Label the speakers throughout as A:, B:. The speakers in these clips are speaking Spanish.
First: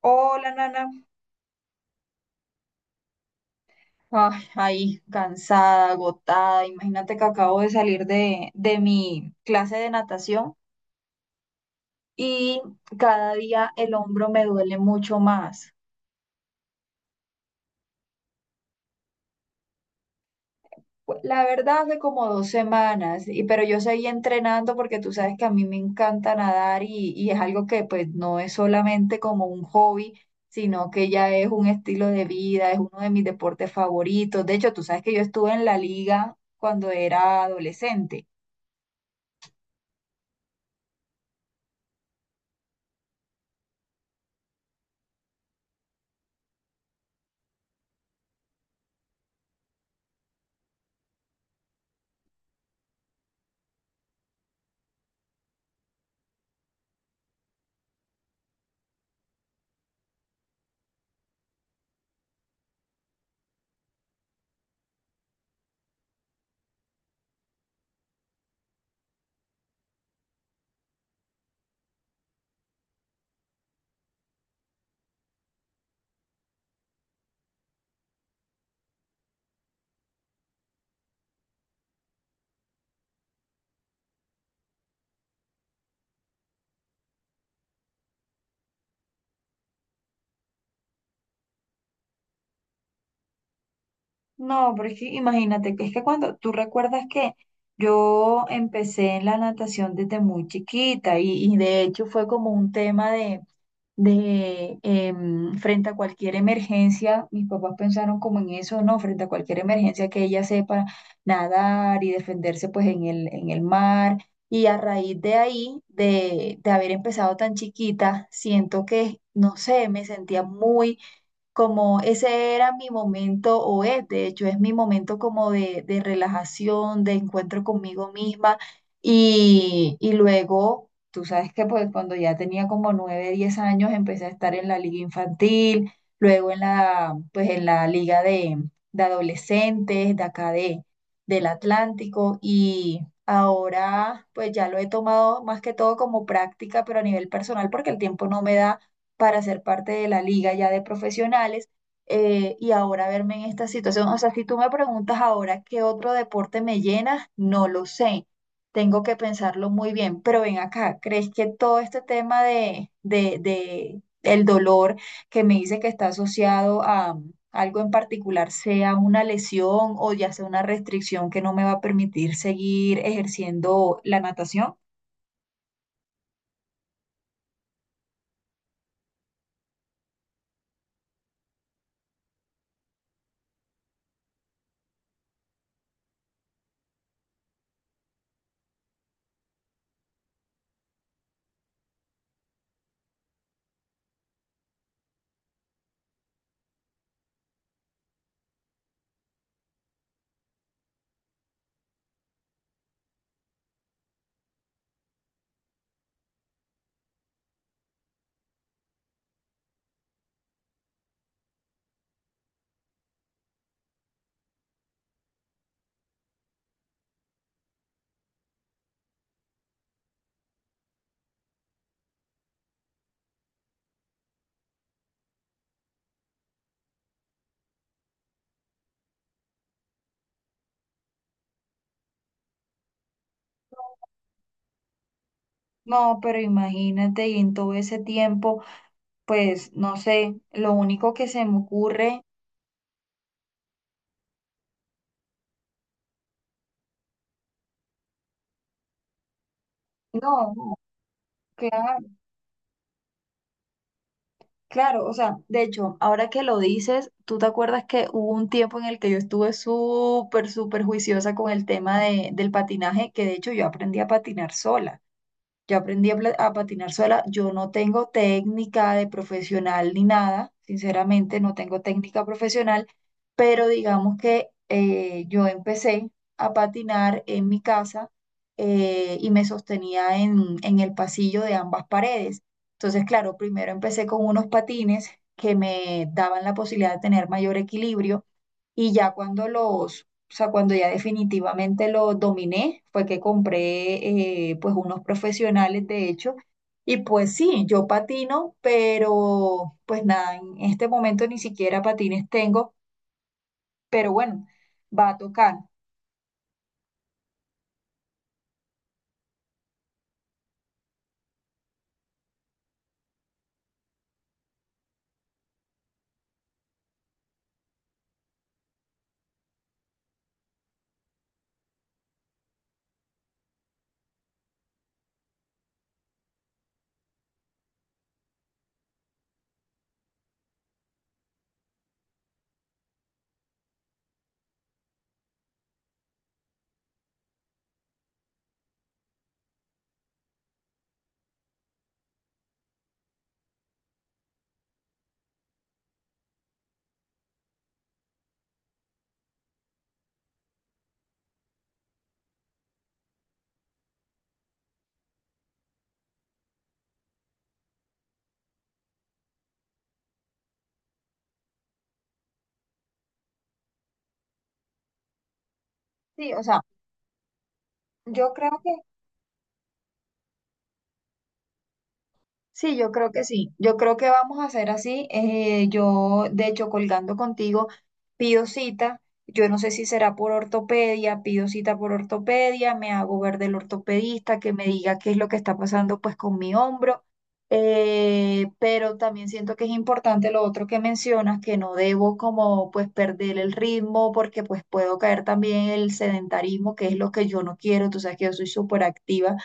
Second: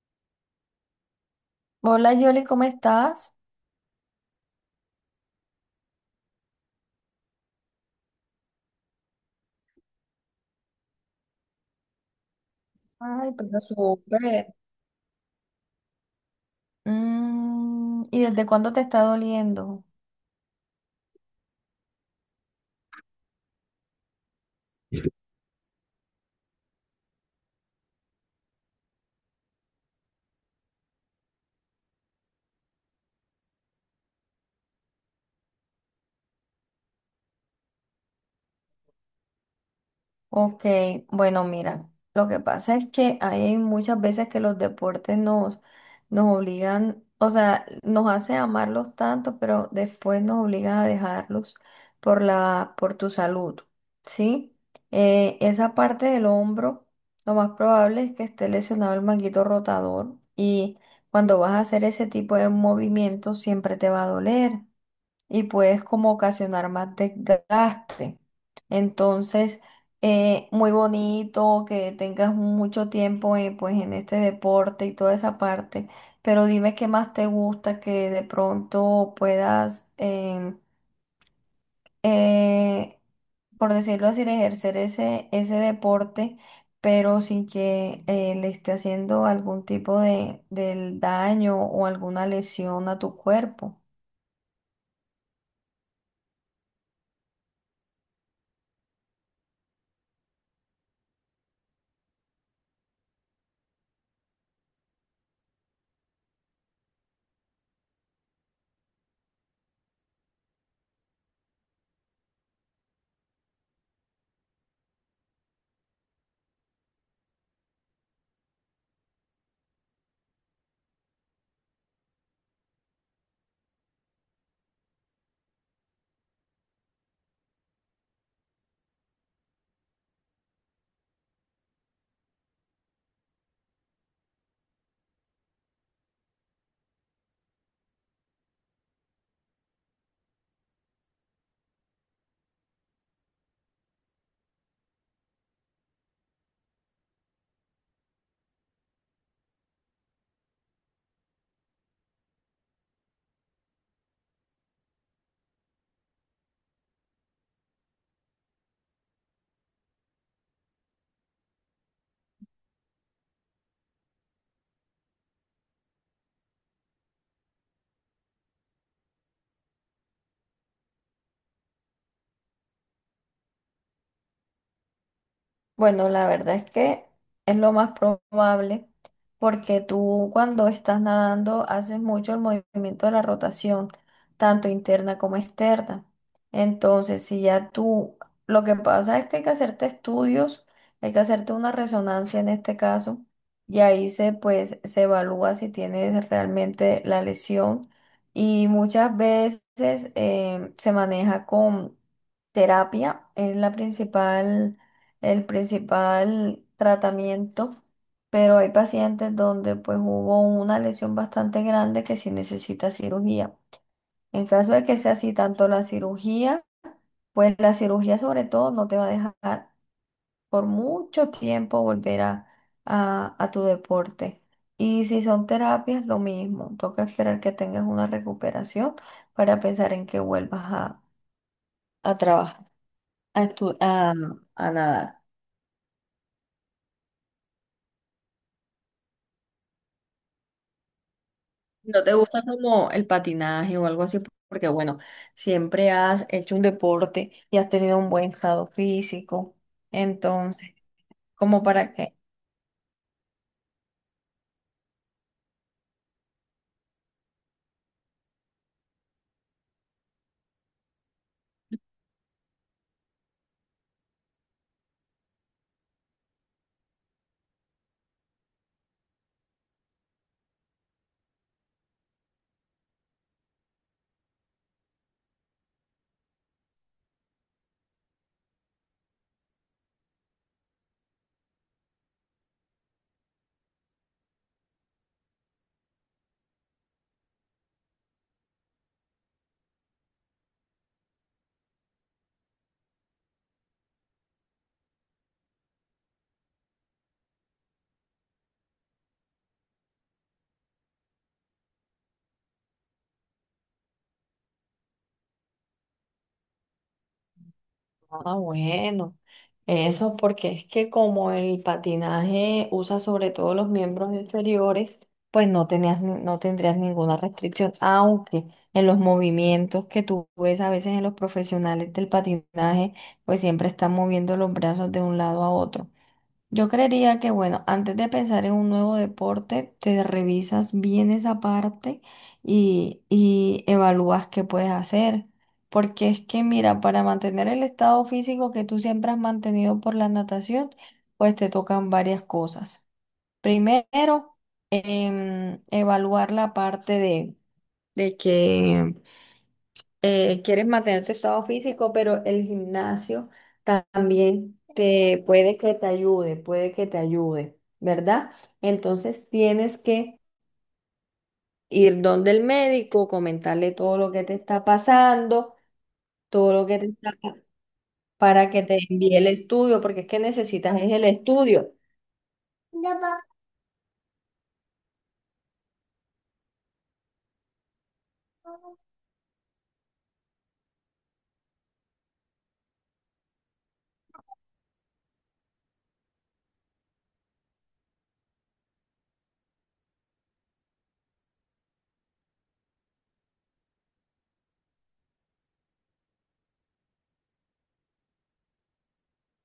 A: Hola, Nana.
B: Hola Yoli, ¿cómo estás?
A: Ay, ahí, cansada, agotada. Imagínate que acabo de salir de mi clase de natación y cada
B: Ay, pero
A: día el hombro me
B: súper.
A: duele mucho más.
B: Mm, ¿y desde cuándo te está doliendo?
A: Pues, la verdad, hace como dos semanas, pero yo seguí entrenando porque tú sabes que a mí me encanta nadar y es algo que pues no es solamente como un hobby, sino que ya es un estilo de vida, es uno de mis deportes favoritos. De hecho, tú sabes que yo estuve en la liga cuando era adolescente.
B: Ok, bueno, mira, lo que pasa es que hay muchas veces que los deportes nos obligan, o sea, nos hace amarlos tanto, pero después nos obligan a dejarlos por tu salud, ¿sí? Esa parte del hombro, lo más probable es que esté lesionado el manguito rotador y cuando vas a hacer ese tipo de movimientos siempre te va a doler y puedes como ocasionar más desgaste. Entonces, muy bonito que tengas mucho tiempo pues en este deporte y toda esa parte, pero dime qué más te gusta que de pronto puedas, eh, por decirlo así, ejercer ese deporte, pero sin que le esté haciendo algún tipo del daño o alguna lesión a tu cuerpo.
A: No, pero es que imagínate, que es que cuando tú recuerdas que yo empecé en la natación desde muy chiquita y de hecho fue como un tema de frente a cualquier emergencia, mis papás pensaron como en eso, ¿no? Frente a cualquier emergencia que ella sepa nadar y defenderse pues en el mar. Y a raíz de ahí, de haber empezado tan chiquita, siento que, no sé, me sentía muy como ese era mi momento, o es, de hecho, es mi momento como de relajación, de encuentro conmigo misma. Y luego, tú sabes que pues cuando ya tenía como 9 10 años, empecé a estar en la liga infantil, luego en pues en la liga de adolescentes, de acá del Atlántico. Y ahora pues ya lo he tomado más que todo como práctica, pero a nivel personal, porque el tiempo no me da para ser parte de la liga ya de profesionales y ahora verme en esta situación. O sea, si tú me preguntas ahora qué otro deporte me llena, no lo sé. Tengo que pensarlo muy bien, pero ven acá, ¿crees que todo este tema de el dolor que me dice que está asociado a algo en particular, sea una lesión o ya sea una restricción que no me va a permitir seguir ejerciendo la natación?
B: Bueno, la verdad es que es lo más probable porque tú cuando estás nadando haces mucho el movimiento de la rotación, tanto interna como externa. Entonces, si ya tú, lo que pasa es que hay que hacerte estudios, hay que hacerte una resonancia en este caso y ahí se pues se evalúa si tienes realmente la lesión y muchas veces se maneja con terapia, es la principal el principal tratamiento, pero hay pacientes donde pues hubo una lesión bastante grande que sí necesita cirugía. En caso de que sea así, tanto la cirugía, pues la cirugía sobre todo no te va a dejar por mucho tiempo a tu deporte. Y si son terapias, lo mismo. Toca esperar que tengas una recuperación para pensar en que a trabajar, a, estu- a nadar.
A: No, pero imagínate, y en todo ese tiempo pues no sé, lo único que se me
B: ¿No te
A: ocurre,
B: gusta como el patinaje o algo así? Porque bueno, siempre has hecho un deporte y has tenido un buen estado físico. Entonces,
A: no,
B: ¿como para
A: claro,
B: qué?
A: claro, o sea, de hecho, ahora que lo dices, tú te acuerdas que hubo un tiempo en el que yo estuve súper, súper juiciosa con el tema del patinaje, que de hecho yo aprendí a patinar sola. Yo aprendí a patinar sola. Yo no tengo técnica de profesional ni nada, sinceramente, no tengo técnica profesional, pero digamos que yo empecé a patinar en mi casa y me sostenía en el pasillo de ambas paredes. Entonces, claro, primero empecé con unos patines que me daban la posibilidad de tener mayor equilibrio. Y ya cuando los, o sea, cuando ya definitivamente los dominé, fue que compré pues unos profesionales, de hecho. Y pues sí, yo patino, pero pues nada, en este momento ni siquiera patines tengo, pero bueno, va a tocar.
B: Ah, bueno, eso porque es que como el patinaje usa sobre todo los miembros inferiores, pues no tenías, ni- no tendrías ninguna restricción, aunque en los movimientos que tú ves a veces en los profesionales del patinaje, pues siempre están moviendo los brazos de un lado a otro. Yo creería que, bueno, antes de pensar en un nuevo deporte, te revisas bien esa parte y evalúas qué puedes hacer. Porque es que, mira, para mantener el estado físico que tú siempre has mantenido por la natación, pues te tocan varias cosas. Primero, evaluar la parte de que quieres mantener tu estado físico, pero el gimnasio también te puede que te ayude, puede que te ayude, ¿verdad? Entonces tienes que ir donde el médico, comentarle todo lo que te está pasando,
A: Sí, o
B: todo
A: sea,
B: lo que te está
A: yo
B: para
A: creo
B: que
A: que
B: te envíe el estudio, porque es que necesitas es el estudio.
A: sí, yo creo que sí. Yo creo que vamos a hacer así. Yo, de hecho, colgando contigo, pido cita. Yo no sé si será por ortopedia, pido cita por ortopedia, me hago ver del ortopedista que me diga qué es lo que está pasando pues con mi hombro. Pero también siento que es importante lo otro que mencionas, que no debo como pues perder el ritmo porque pues puedo caer también en el sedentarismo, que es lo que yo no quiero. Tú sabes que yo soy súper activa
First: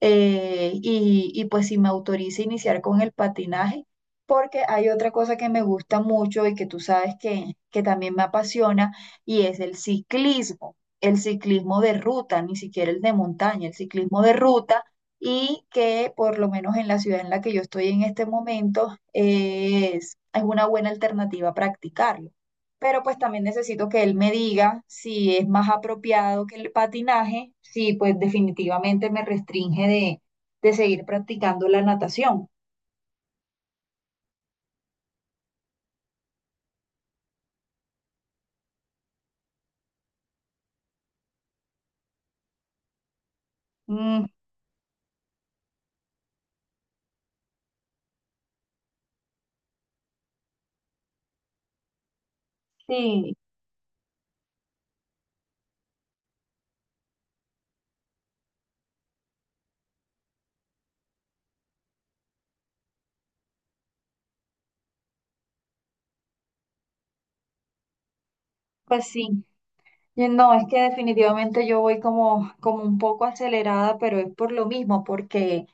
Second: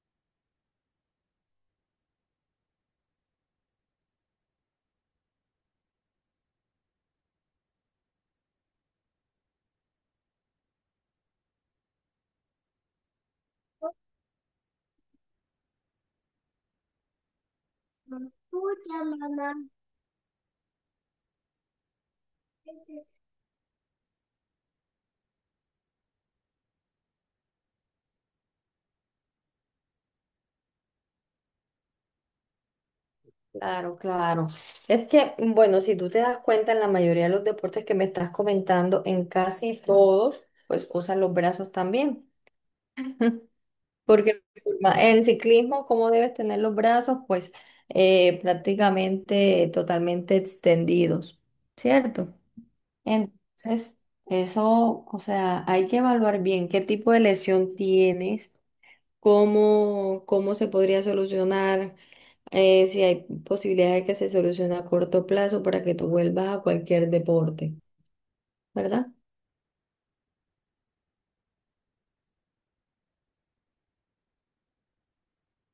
A: y pues si me autoriza iniciar con el patinaje, porque hay otra cosa que me gusta mucho y que tú sabes que también me apasiona y es el ciclismo de ruta, ni siquiera el de montaña, el ciclismo de ruta y que por lo menos en la ciudad en la que yo estoy en este momento es una buena alternativa practicarlo pero pues también necesito que él me diga si es más apropiado que el patinaje, si pues definitivamente me restringe de seguir practicando la natación.
B: Claro, claro. Es que, mm, bueno, si tú te das cuenta, en la mayoría de los deportes que me estás comentando, en casi todos, pues usan los brazos también.
A: Mm,
B: Porque en ciclismo, ¿cómo debes tener los brazos? Pues prácticamente totalmente extendidos, ¿cierto?
A: sí,
B: Entonces, eso, o sea, hay que evaluar bien qué tipo de lesión tienes cómo se podría solucionar, si hay posibilidad de que se solucione a corto plazo para que tú vuelvas a cualquier deporte,
A: pues
B: ¿verdad?
A: sí. Y no, es que definitivamente yo voy como, como un poco acelerada, pero es por lo mismo, porque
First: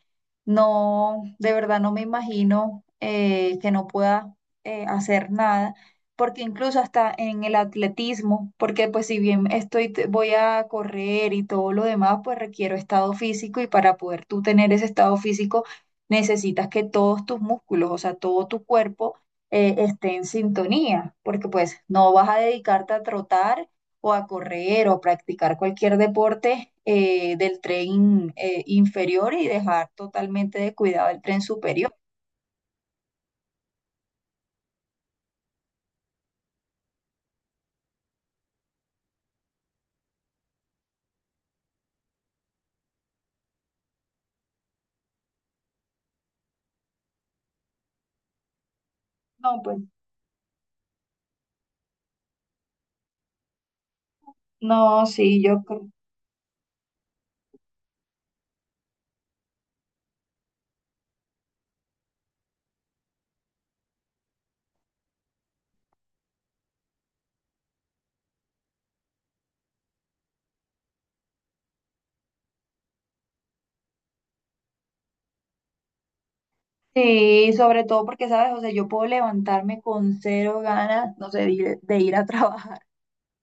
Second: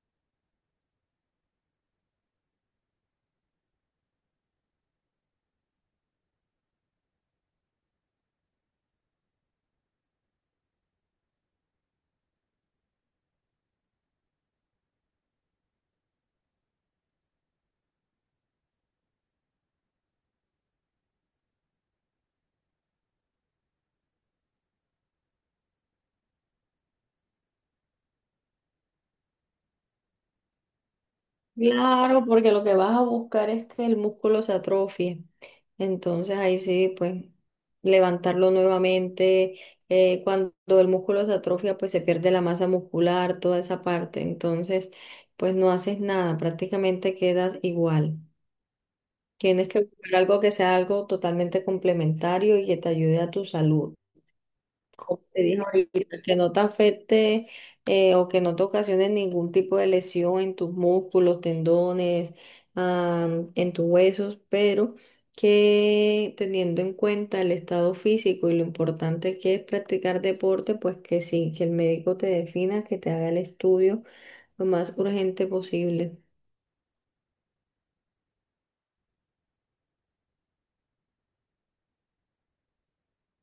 A: no, de verdad no me imagino que no pueda hacer nada, porque incluso hasta en el atletismo, porque pues si bien estoy, voy a correr y todo lo demás, pues requiero estado físico y para poder tú tener ese estado físico necesitas que todos tus músculos, o sea, todo tu cuerpo esté en sintonía, porque pues no vas a dedicarte a trotar o a correr o practicar cualquier deporte del tren inferior y dejar totalmente descuidado el tren superior.
B: Claro, porque lo que vas a buscar es que el músculo se atrofie. Entonces ahí sí, pues levantarlo nuevamente. Cuando el músculo se atrofia, pues se pierde la masa muscular, toda esa parte. Entonces, pues no haces nada, prácticamente quedas igual.
A: No,
B: Tienes
A: pues
B: que buscar algo que sea algo totalmente complementario y que te ayude a tu salud.
A: no,
B: Como
A: sí,
B: te dije
A: yo creo.
B: ahorita, que no te afecte o que no te ocasione ningún tipo de lesión en tus músculos, tendones, en tus huesos, pero que teniendo en cuenta el estado físico y lo importante que es practicar deporte, pues que sí, que el médico te defina, que te haga el estudio lo más urgente posible.
A: Sí, sobre todo porque, ¿sabes? O sea, yo puedo levantarme con cero ganas, no sé, de ir a trabajar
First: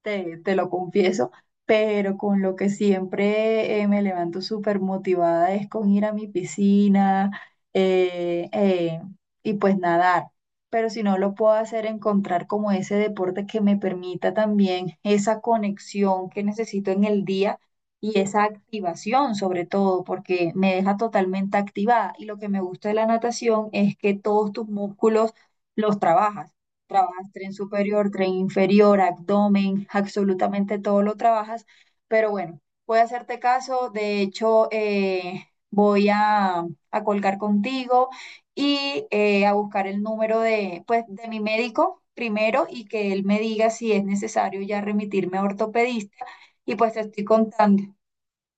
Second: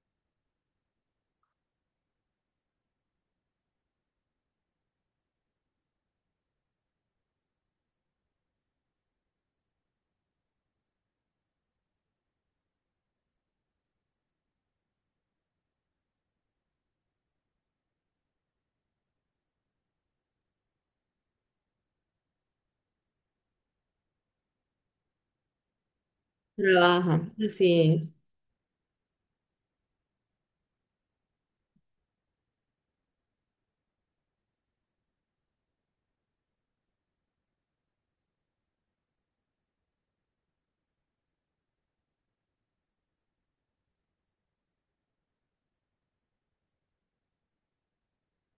A: te, te lo confieso, pero con lo que siempre me levanto súper motivada es con ir a mi piscina eh, eh, y pues nadar. Pero si no lo puedo hacer, encontrar como ese deporte que me permita también esa conexión que necesito en el día y esa activación sobre todo, porque me deja totalmente activada. Y lo que me gusta de la natación es que todos tus músculos los trabajas
B: Trabaja,
A: tren
B: así
A: superior,
B: es.
A: tren inferior, abdomen, absolutamente todo lo trabajas, pero bueno, voy a hacerte caso, de hecho, voy a colgar contigo y a buscar el número pues, de mi médico primero y que él me diga si es necesario ya remitirme a ortopedista y pues te estoy contando.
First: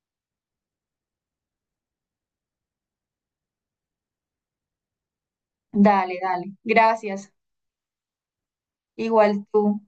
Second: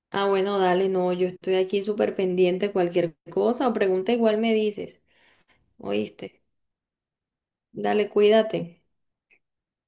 B: Ah, bueno, dale, no, yo estoy aquí súper pendiente de cualquier cosa o pregunta igual me dices,
A: Dale,
B: ¿oíste?
A: dale, gracias,
B: Dale, cuídate.
A: igual tú.